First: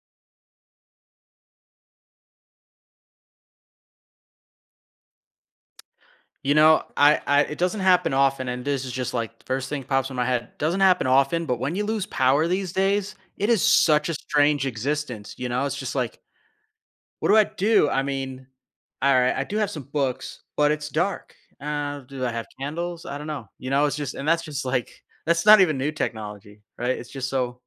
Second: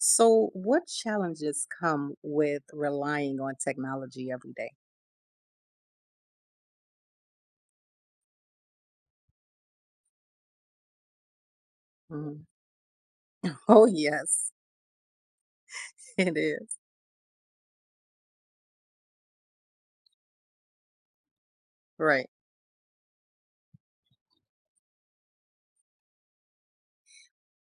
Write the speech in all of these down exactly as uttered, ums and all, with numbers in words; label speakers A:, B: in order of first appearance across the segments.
A: So, what challenges come with relying on technology every day?
B: You know, I, I it doesn't happen often, and this is just like the first thing pops in my head. Doesn't happen often, but when you lose
A: Mhm.
B: power these days, it is
A: Oh,
B: such a
A: yes,
B: strange existence. You know, it's just like,
A: it is.
B: what do I do? I mean, all right, I do have some books, but it's dark. Uh, do
A: Right.
B: I have candles? I don't know. You know, it's just, and that's just like that's not even new technology, right? It's just so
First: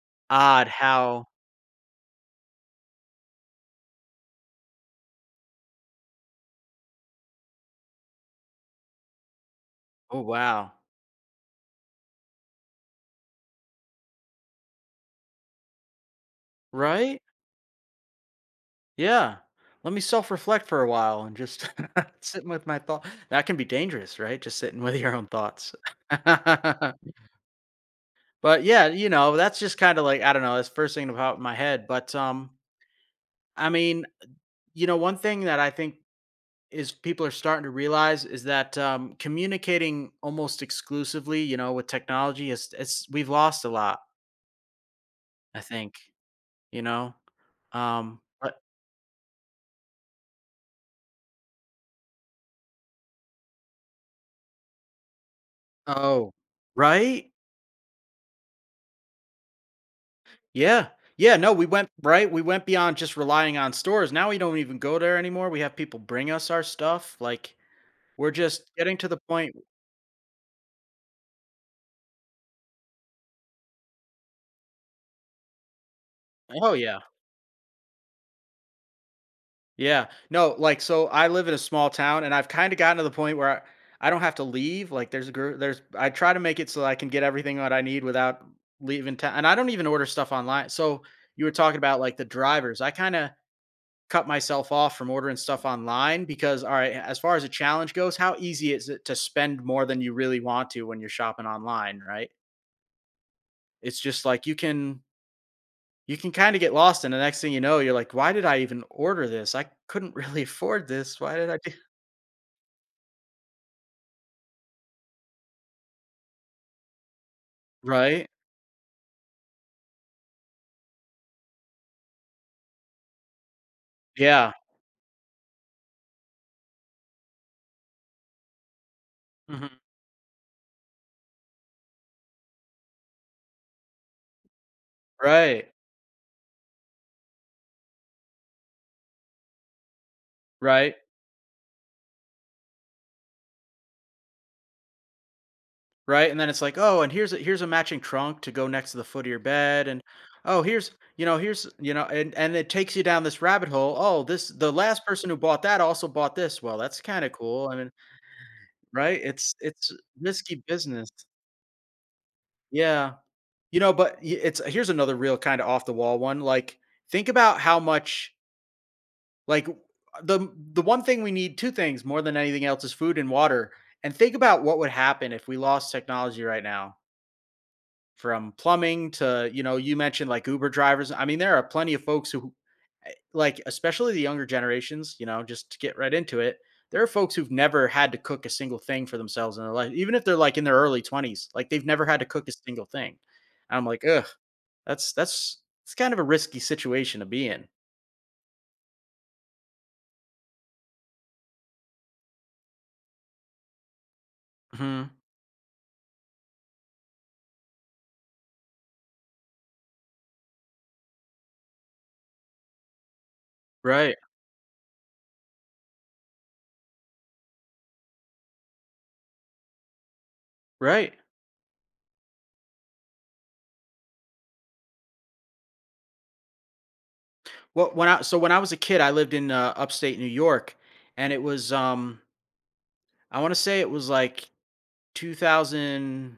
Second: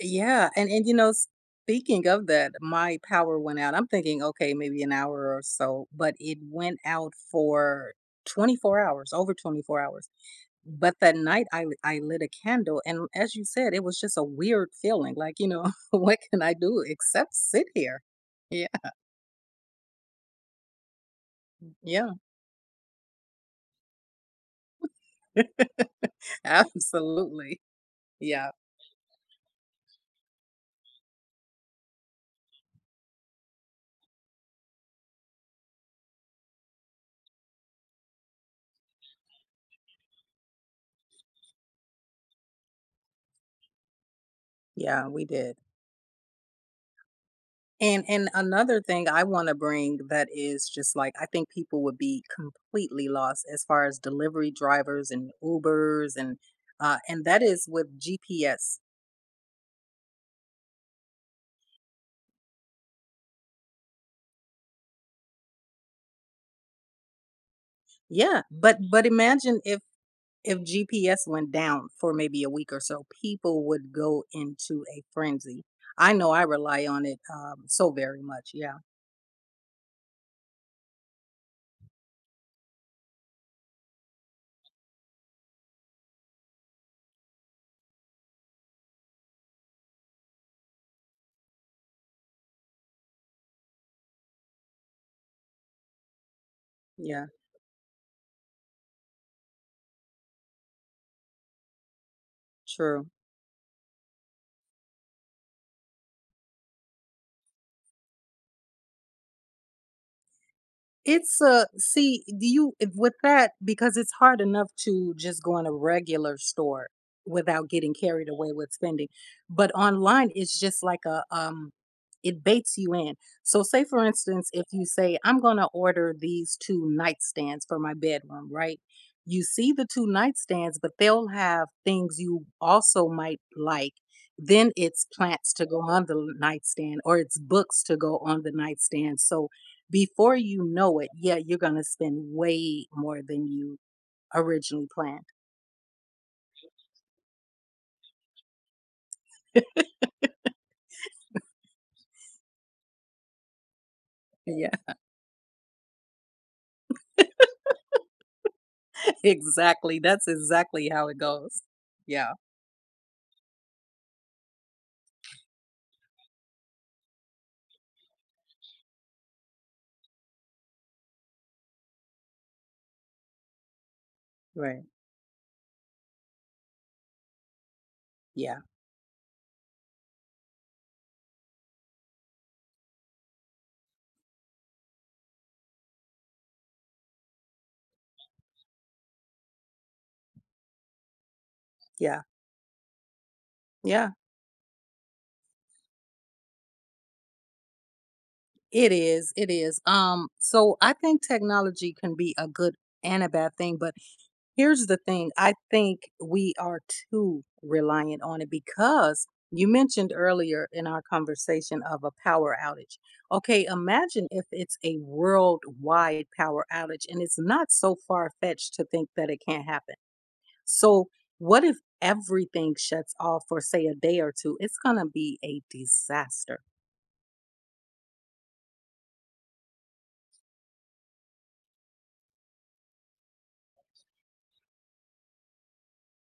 A: Yeah.
B: odd
A: And, and, you know,
B: how.
A: speaking of that, my power went out. I'm thinking, okay, maybe an hour or so, but it went out for twenty-four hours, over twenty-four hours.
B: Oh wow,
A: But that night I, l- I lit a candle. And as you said, it was just a weird feeling like, you know, what can I do
B: right?
A: except sit here? Yeah.
B: Yeah. Let me self-reflect for a while and just
A: Yeah.
B: sit with my thought. That can be dangerous, right? Just sitting with your own thoughts.
A: Absolutely. Yeah.
B: But yeah, you know, that's just kind of like I don't know, that's first thing about my head. But um, I mean, you know, one thing that I think is people are starting to realize is that um, communicating almost exclusively, you know, with technology is it's we've lost a lot.
A: Yeah, we did.
B: I think you know.
A: And
B: Um,
A: and
B: but
A: another thing I want to bring that is just like I think people would be completely lost as far as delivery drivers and Ubers
B: oh,
A: and uh and
B: right?
A: that is with G P S.
B: Yeah. Yeah, no, we went right, we went beyond just relying on stores, now we don't even go there anymore, we have people bring us our stuff, like, we're
A: Yeah,
B: just
A: but
B: getting
A: but
B: to the point.
A: imagine if if G P S went down for maybe a week or so, people would go into a frenzy. I know I
B: Oh,
A: rely
B: yeah.
A: on it um so very much. Yeah.
B: Yeah. No, like, so I live in a small town, and I've kinda gotten to the point where I I don't have to leave, like, there's a group. There's I try to make it so I can get everything that I need without leaving town and I don't even order stuff online, so you were talking about, like, the drivers, I kinda cut myself off from ordering stuff online because all right, as
A: Yeah,
B: far as a challenge goes, how easy is it to spend more than you really want to when you're shopping online, right?
A: true.
B: It's just like you can, you can kind of get lost and the next thing you know you're like, why did I even order this? I couldn't really afford this, why
A: It's
B: did I
A: a
B: do,
A: see, do you if with that because it's hard enough to just go in a regular store without getting
B: right?
A: carried away with spending. But online, it's just like a um, it baits you in. So, say for instance,
B: Yeah.
A: if you say, "I'm gonna order these two nightstands for my bedroom," right? You see
B: Mhm.
A: the two nightstands, but they'll have things you also might like. Then it's plants to
B: Right.
A: go on the nightstand, or it's books to go on the nightstand. So before you
B: right
A: know it, yeah, you're going to spend way more than you originally planned.
B: right? And then it's like, oh, and here's a, here's a matching trunk to go next to the foot of your bed, and oh, here's you know here's you know, and and it takes you down this rabbit hole. Oh, this
A: Yeah.
B: the last person who bought that also bought this. Well, that's kind of cool. I mean, right? It's it's
A: Exactly. That's
B: risky
A: exactly how
B: business.
A: it goes. Yeah.
B: Yeah, you know, but y- it's here's another real kind of off the wall one. Like, think about how much like w- the the one thing we need, two things more than anything else is food and water. And think about what
A: Right.
B: would happen if we lost technology right now. From
A: Yeah.
B: plumbing to, you know, you mentioned like Uber drivers. I mean, there are plenty of folks who like, especially the younger generations, you know, just to get right into it. There are folks who've never had to cook a single thing for themselves in their life, even if they're like in their early twenties, like they've never had
A: Yeah.
B: to cook a single thing. And I'm like,
A: Yeah.
B: ugh, that's that's it's kind of a risky situation to be in.
A: It is. It is. Um so I think technology can be a good and a bad thing, but here's the
B: Hmm.
A: thing. I think we are too reliant on it because you mentioned earlier in our conversation of a power outage. Okay,
B: Right,
A: imagine if it's a worldwide power outage, and it's not so far fetched to think that it can't happen. So,
B: right.
A: what if everything shuts off for, say, a day or two? It's going to be a disaster.
B: Well, when I so when I was a kid, I lived in uh, upstate New York, and it was um I want to say it was like two thousand.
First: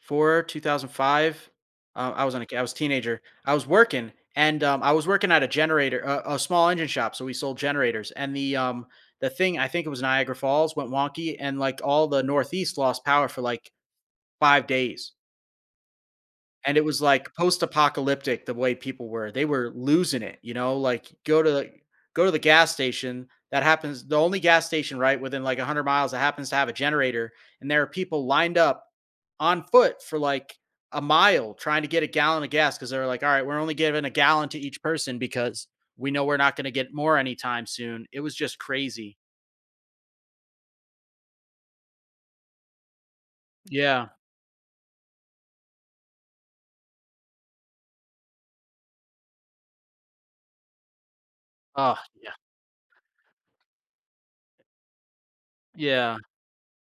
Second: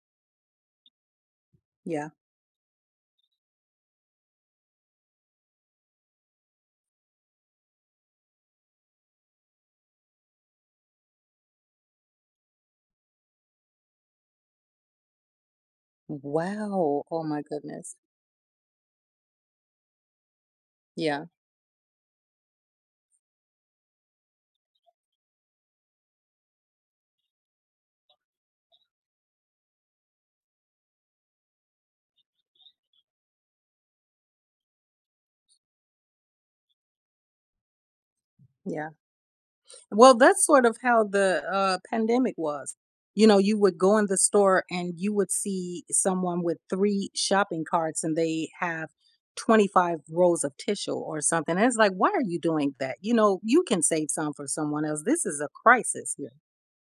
B: four, two thousand five,
A: Yeah.
B: uh, I was on a I was a teenager. I was working and, um, I was working at a generator a a small engine shop, so we sold generators, and the, um, the thing I think it was Niagara Falls went wonky, and, like, all the Northeast lost power for, like, five days. And it was,
A: Wow. Oh,
B: like,
A: my goodness.
B: post-apocalyptic the way people were. They were losing it, you know, like,
A: Yeah.
B: go to the go to the gas station, that happens the only gas station, right, within, like, one hundred miles that happens to have a generator, and there are people lined up on foot for, like, a mile trying to get a gallon of gas because 'cause they're like, "Alright, we're only giving a gallon to each person because we know we're not gonna get more anytime soon." It was just
A: Yeah.
B: crazy.
A: Well, that's sort of how the uh, pandemic was. You know, you would go in
B: Yeah.
A: the store and you would see someone with three shopping carts and they have twenty-five rolls of tissue or something. And it's like,
B: Oh,
A: why are
B: yeah.
A: you doing that? You know, you can save some for someone else. This is a crisis
B: Yeah,
A: here.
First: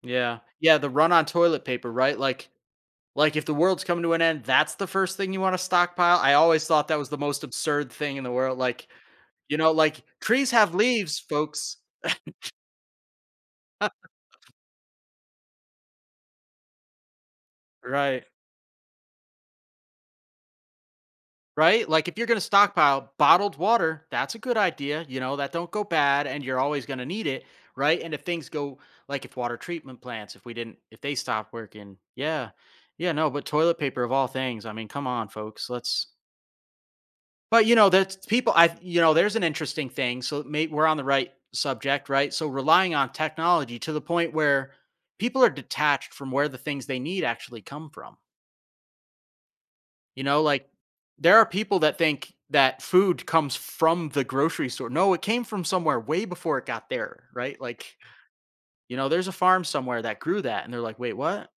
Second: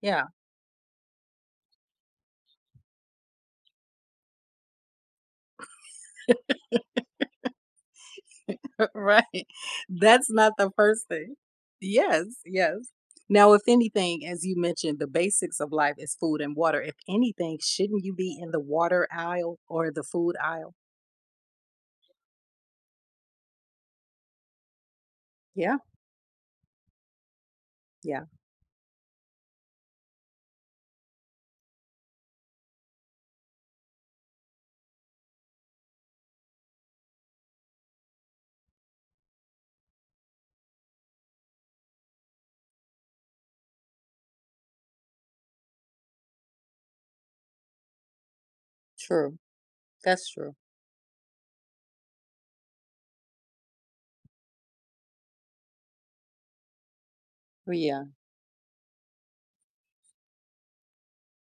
A: Yeah,
B: yeah. Yeah, the run on toilet paper, right? Like, Like, if the world's coming to an end, that's the first thing you wanna stockpile? I always thought that was the most absurd thing in the world, like,
A: right.
B: you know, like,
A: That's
B: "Trees
A: not the
B: have
A: first
B: leaves,
A: thing.
B: folks."
A: Yes, yes. Now, if anything, as you mentioned, the basics of life is food and water. If anything, shouldn't you
B: Right,
A: be in the water aisle or the food aisle?
B: right? Like, if you're gonna stockpile bottled water, that's a good idea, you know, that don't
A: Yeah.
B: go bad, and you're always gonna need it, right? And if
A: Yeah.
B: things go like, if water treatment plants, if we didn't if they stopped working, yeah. Yeah, no, but toilet paper of all things, I mean, come on, folks, let's. But you know, that's people. I You know, there's an interesting thing. So may, we're on the right subject, right? So relying on technology to the point where people are detached from where the things they need actually come from.
A: True.
B: You
A: That's
B: know,
A: true.
B: like there are people that think that food comes from the grocery store. No, it came from somewhere way before it got there, right?
A: Oh,
B: Like
A: yeah.
B: you know, there's a farm somewhere that grew that, and they're like, wait, what?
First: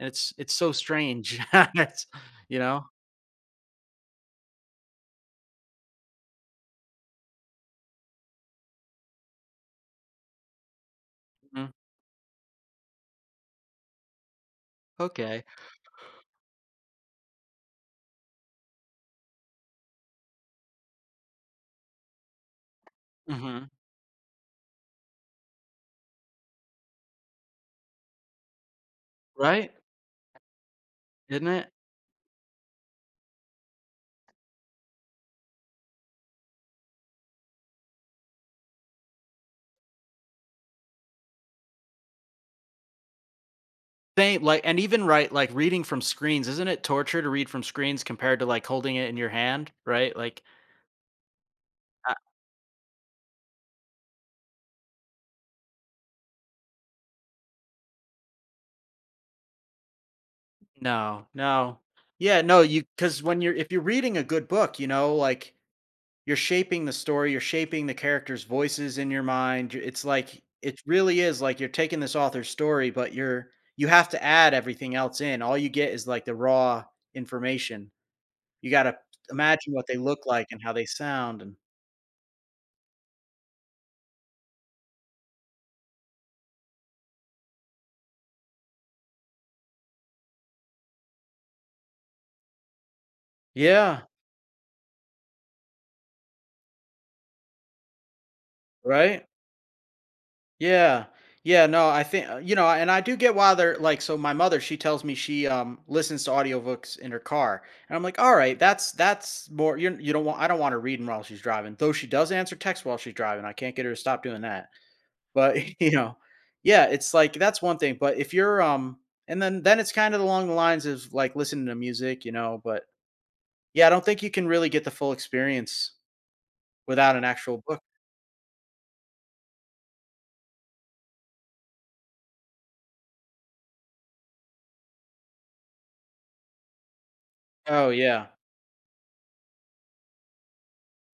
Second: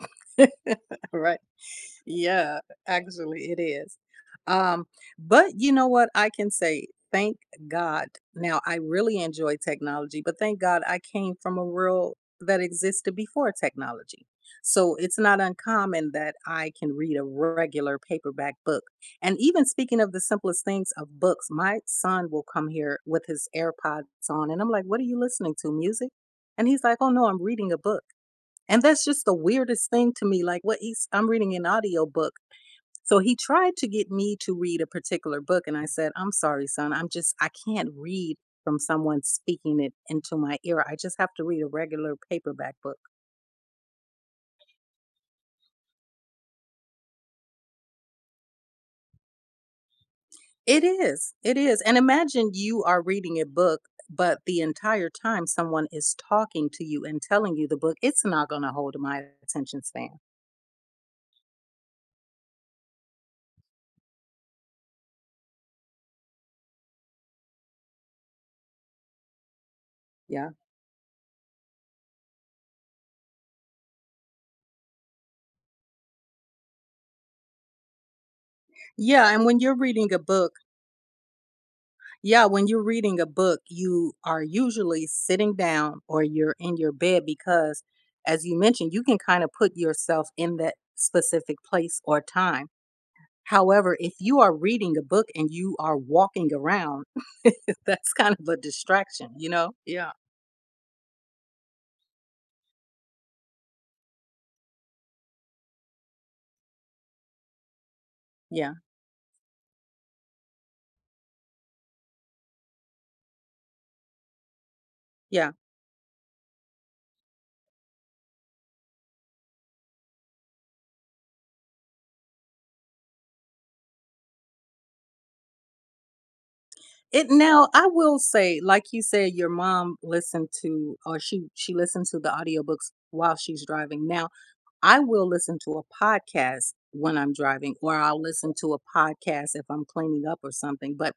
B: And it's it's so
A: Right.
B: strange. it's
A: Yeah,
B: you know,
A: actually it is. Um, but you know what? I can say thank God. Now I really enjoy technology, but thank God I came from a
B: Mhm.
A: world that existed before technology. So it's not
B: Okay,
A: uncommon that I can read a regular paperback book. And even speaking of the simplest things of books, my son will come here with his
B: hmm,
A: AirPods on and I'm like, "What are you listening to? Music?" And he's like, "Oh no, I'm reading a book." And that's just the
B: right?
A: weirdest thing to me. Like what he's I'm
B: Isn't
A: reading an
B: it?
A: audio book. So he tried to get me to read a particular book and I said, "I'm sorry, son. I'm just I can't read from someone speaking it into my ear. I just have to read a regular paperback book."
B: Same, like, and even right, like reading from screens, isn't it torture to read from screens compared to like holding it in your hand, right? Like,
A: It is. It is. And
B: uh,
A: imagine you are reading a book but the entire time someone is talking to you and telling you the book, it's not going to hold my attention span.
B: no, no, yeah, no, you because when you're if you're reading a good book, you know, like you're shaping the story, you're shaping the characters' voices in your mind. y- It's like
A: Yeah.
B: it really is like you're taking this author's story, but you're you have to add everything else in. All you get is like the raw information. You got to
A: Yeah, and when
B: imagine
A: you're
B: what they
A: reading a
B: look like
A: book
B: and how they sound, and
A: Yeah, when you're reading a book, you are usually sitting down or you're in your bed because, as you mentioned, you can kind of put yourself in that specific place or time. However,
B: yeah,
A: if you are reading a book and you are walking around, that's kind of a
B: right.
A: distraction, you know? Yeah,
B: Yeah. Yeah, no, I think uh, you know, and I do get why they're like so my mother, she tells me she um listens to audiobooks in her car. And I'm like, "All right,
A: yeah,
B: that's that's more you you don't want I don't want her reading while she's driving." Though she does answer text while she's driving. I can't get her to stop doing that.
A: yeah.
B: But, you know, yeah, it's like that's one thing, but if you're um and then then it's kind of along the lines of like listening to music, you know, but yeah, I don't think you can really get the full experience without an
A: It
B: actual
A: now
B: book.
A: I will say, like you said, your mom listened to or she she listened to the audiobooks while she's driving. Now I will listen to a podcast when I'm driving,
B: Oh,
A: or I'll
B: yeah.
A: listen to a podcast if I'm cleaning up or something. But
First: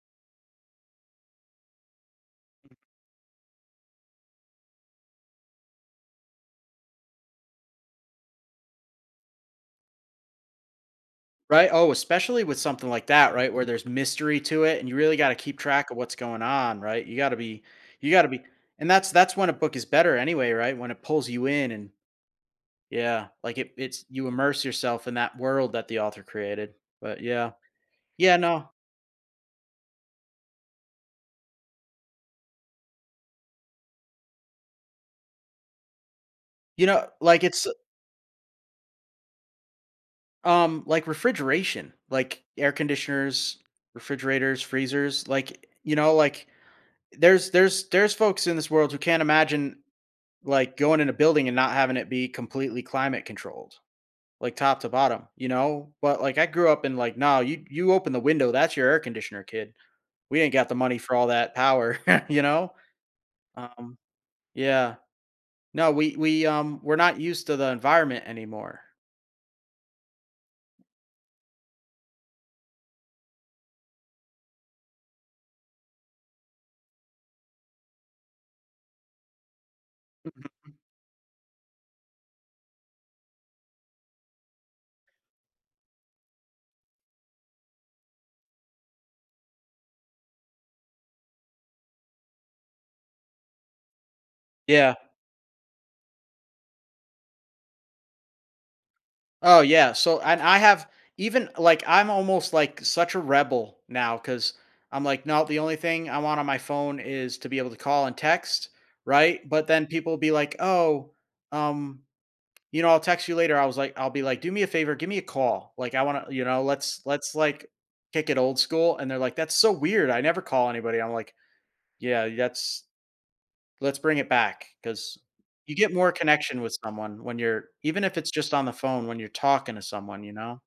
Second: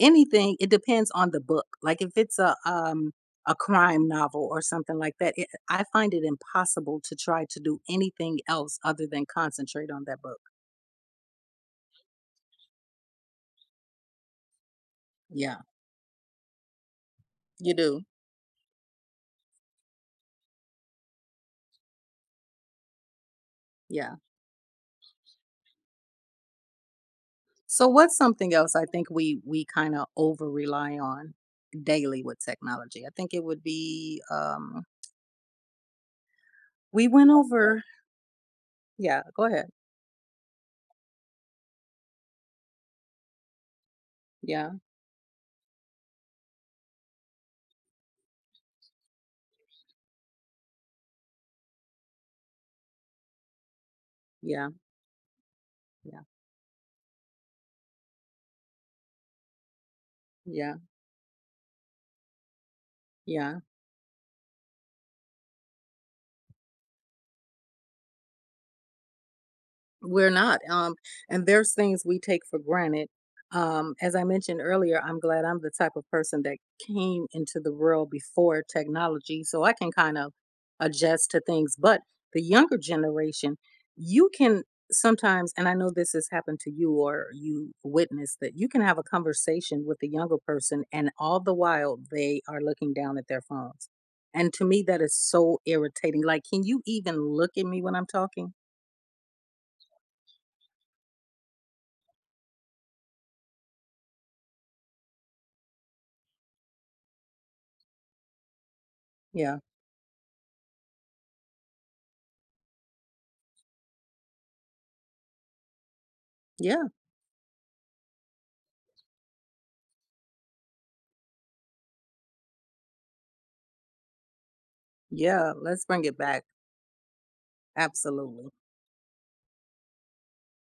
A: anything, it depends on the book. Like if it's a um a crime novel or something like that, it, I find it impossible to try to do anything else other than concentrate on that book.
B: Right? Oh, especially with something like that, right, where there's mystery to it and you really gotta keep
A: Yeah,
B: track of what's going on, right? You gotta be
A: you do.
B: you gotta be and that's that's when a book is better anyway, right? When it pulls you in and yeah, like it it's
A: Yeah.
B: you immerse yourself in that world that the author created. But yeah.
A: So what's
B: Yeah,
A: something
B: no.
A: else I think we we kind of over rely on daily with technology? I think it would be um
B: You
A: we
B: know,
A: went
B: like it's
A: over. Yeah, go ahead.
B: um like refrigeration, like air conditioners, refrigerators,
A: Yeah.
B: freezers, like you know, like there's there's there's folks in this world who can't imagine like going in a building and not having it be completely climate controlled, like
A: Yeah.
B: top to bottom, you know? But
A: Yeah,
B: like I grew up in like, no, you you open the window, that's your air conditioner, kid. We ain't got the
A: yeah,
B: money for all that power, you know?
A: yeah.
B: Um, yeah. No, we we um we're not used to the environment anymore.
A: We're not. Um, and there's things we take for granted. Um, as I mentioned earlier, I'm glad I'm the type of person that came into the world before technology, so I can kind of adjust to things. But the younger generation, you can sometimes, and I know this has happened to you or you witnessed that you can have a conversation with the younger person, and all the while they are looking down at their phones. And to me,
B: Yeah.
A: that is so irritating. Like, can you even look at me when I'm talking?
B: Oh yeah. So and I have even like I'm almost like such a rebel now because I'm like, no, the only thing I want on my phone is to be able to call and text, right?
A: Yeah.
B: But then people be like, oh, um, you know, I'll text you later. I was like, I'll be like, do me a favor, give me a call. Like I wanna, you know,
A: Yeah.
B: let's let's like kick it old school. And they're like, that's so weird. I never call anybody. I'm like, yeah, that's let's bring it back because
A: Yeah,
B: you
A: let's
B: get
A: bring
B: more
A: it back.
B: connection with someone when you're even if it's
A: Absolutely.
B: just on the phone when you're talking to someone, you know?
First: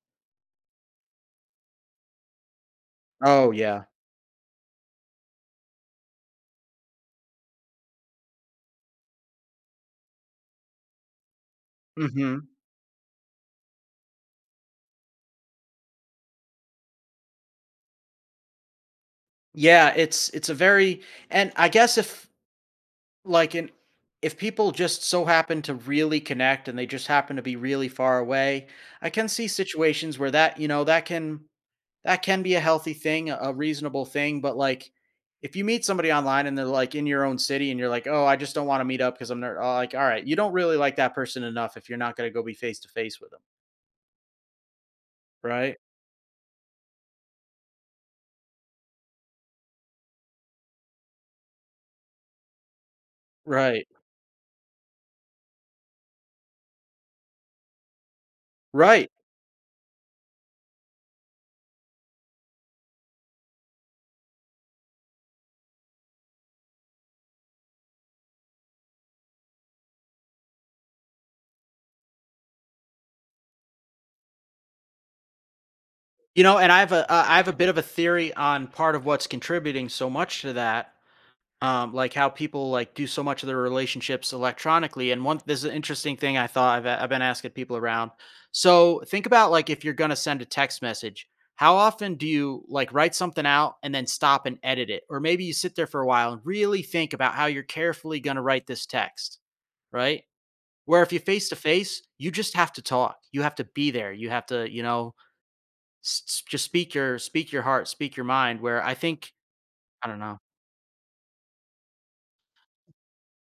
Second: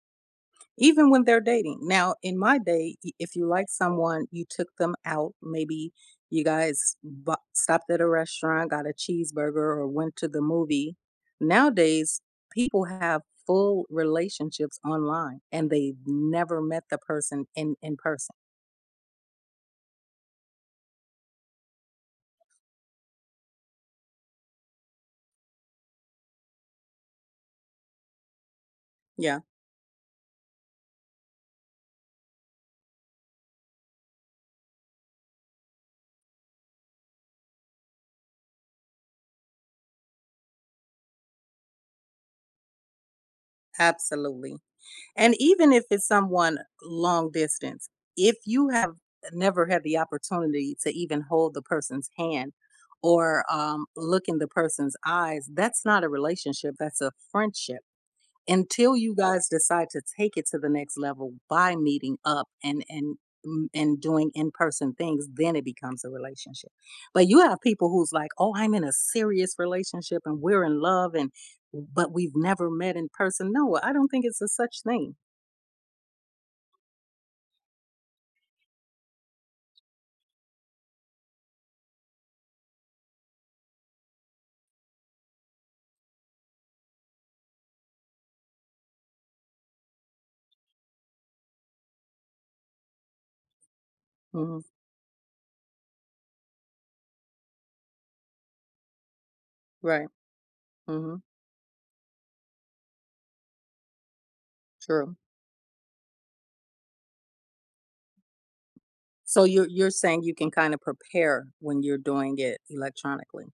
A: Even when they're dating. Now, in my day, i- if you
B: Oh,
A: like
B: yeah.
A: someone, you took them out. Maybe you guys bu- stopped at a restaurant, got a cheeseburger, or went to the movie. Nowadays,
B: Mhm.
A: people have full relationships online and they've never met the person in, in person.
B: Yeah, it's it's a very and I guess if, like, in if people just so happen to really connect and they just happen to be really far away, I can
A: Yeah,
B: see situations where that, you know, that can that can be a healthy thing, a a reasonable thing, but, like, if you meet somebody online and they're, like, in your own city and you're like, "Oh, I just don't wanna meet up because 'cause I'm ner" uh, like, all right, you don't really like that person enough if you're not gonna go be face to face with them,
A: absolutely. And even
B: right?
A: if it's someone long distance, if you have never had the opportunity to even hold the person's hand or um,
B: Right.
A: look in the person's eyes, that's not a relationship, that's a friendship. Until
B: Right.
A: you guys decide to take it to the next level by meeting up and and mm, and doing in-person things, then it becomes a relationship. But you have people who's like, "Oh, I'm in a serious relationship and we're in love and but we've never met in person." No, I don't think it's a such thing.
B: You know, and I have a uh, I have a bit of a theory on part of what's contributing so much to that, um, like how people like do so much of their relationships electronically. And one, this is an interesting thing I thought I've I've been asking people around. So think about like if you're gonna send a text message, how often do you like write something out and then stop and
A: Mhm.
B: edit it, or maybe you sit there for a while and really think about how you're carefully gonna write this text,
A: Right.
B: right? Where if you
A: Mhm.
B: face to face, you just have to talk, you have to be there, you have to, you
A: True.
B: know S s just speak your speak your heart, speak your mind where I think
A: So you're you're
B: I don't
A: saying you
B: know.
A: can kind of prepare when you're doing it electronically.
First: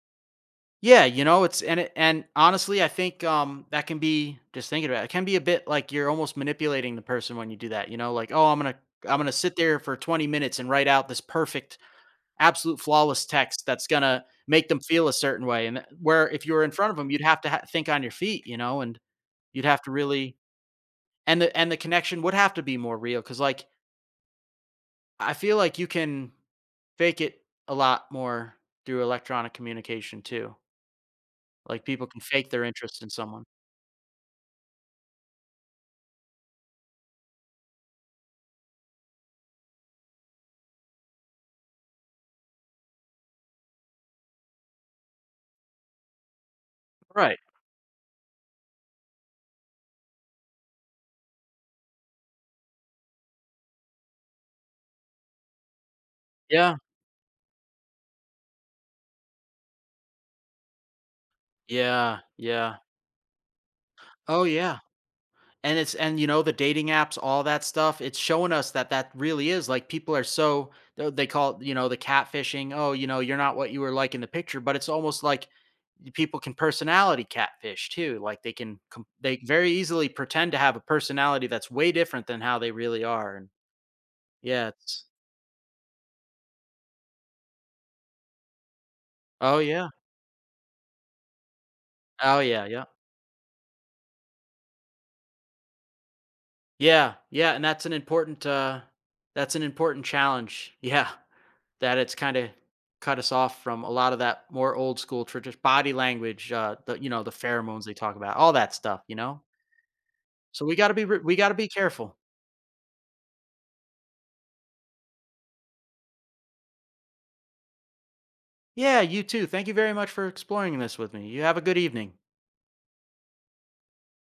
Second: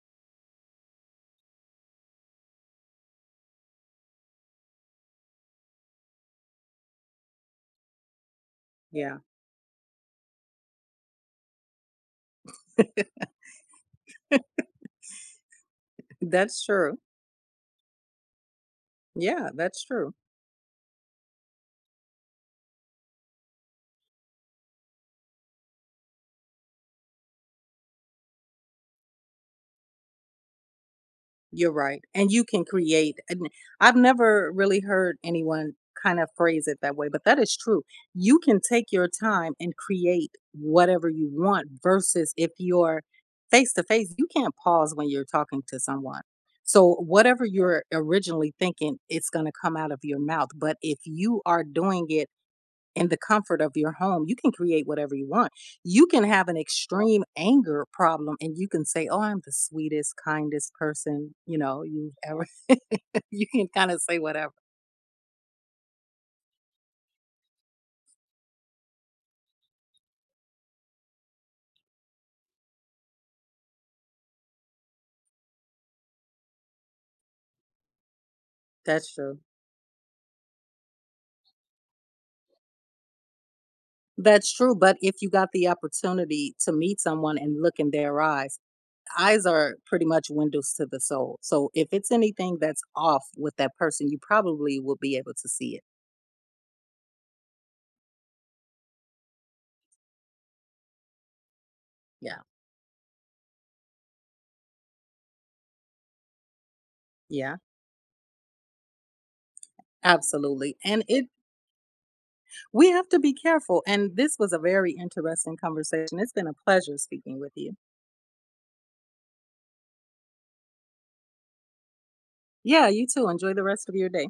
B: Yeah, you know, it's and it and honestly, I think, um, that can be just thinking about it, it can be a bit like you're almost manipulating the person when you do that, you know, like, "Oh, I'm gonna
A: Yeah.
B: I'm gonna sit there for twenty minutes and write out this perfect, absolute flawless text that's gonna make them feel a certain way," and that where if you
A: That's
B: were in front of
A: true.
B: them, 'em, you'd have to ha think on your feet, you know, and
A: Yeah,
B: you'd have
A: that's
B: to
A: true.
B: really and the and the connection would have to be more real because like, I feel like you can fake it a lot more through electronic communication too.
A: You're
B: Like,
A: right,
B: people can
A: and you
B: fake
A: can
B: their interest in
A: create
B: someone.
A: and I've never really heard anyone kind of phrase it that way, but that is true. You can take your time and create whatever you want versus if you're face to face, you can't pause when you're talking to someone. So
B: Right.
A: whatever you're originally thinking, it's going to come out of your mouth, but if you are doing it in the comfort of your home, you can create whatever you want. You can have an
B: Yeah.
A: extreme anger problem and you can say, "Oh, I'm the sweetest, kindest person, you know, you've
B: Yeah.
A: ever,"
B: Yeah.
A: you can kind of say
B: Oh,
A: whatever.
B: yeah. And it's and, you know, the dating apps, all that stuff, it's showing us that that really is, like, people are so th they call it, you know, the catfishing, "Oh, you know, you're not what you were like in the picture," but it's almost like y- people can personality catfish too. Like, they can com
A: That's
B: they
A: true.
B: very easily pretend to have a personality that's way different than how they really are, and
A: That's
B: yeah,
A: true. But
B: it's
A: if you got the opportunity to meet someone and look in their eyes, eyes
B: Oh,
A: are
B: yeah.
A: pretty much windows to the soul. So if it's
B: Oh,
A: anything
B: yeah.
A: that's
B: Yeah.
A: off with that person, you probably will be able to see it.
B: Yeah, yeah, and that's an important uh that's an important challenge. Yeah, that it's kind
A: Yeah.
B: of cut us off from a lot of that more old school tradition body language, uh the you know, the
A: Yeah.
B: pheromones they talk about, all that stuff, you know? So
A: Absolutely.
B: we got to
A: And
B: be re-
A: it
B: we got to be careful.
A: We have to be careful. And this was a very interesting conversation. It's been a pleasure speaking with you.
B: Yeah, you too. Thank you very much for exploring this with me. You have a good evening.
A: Yeah, you too. Enjoy the rest of your day.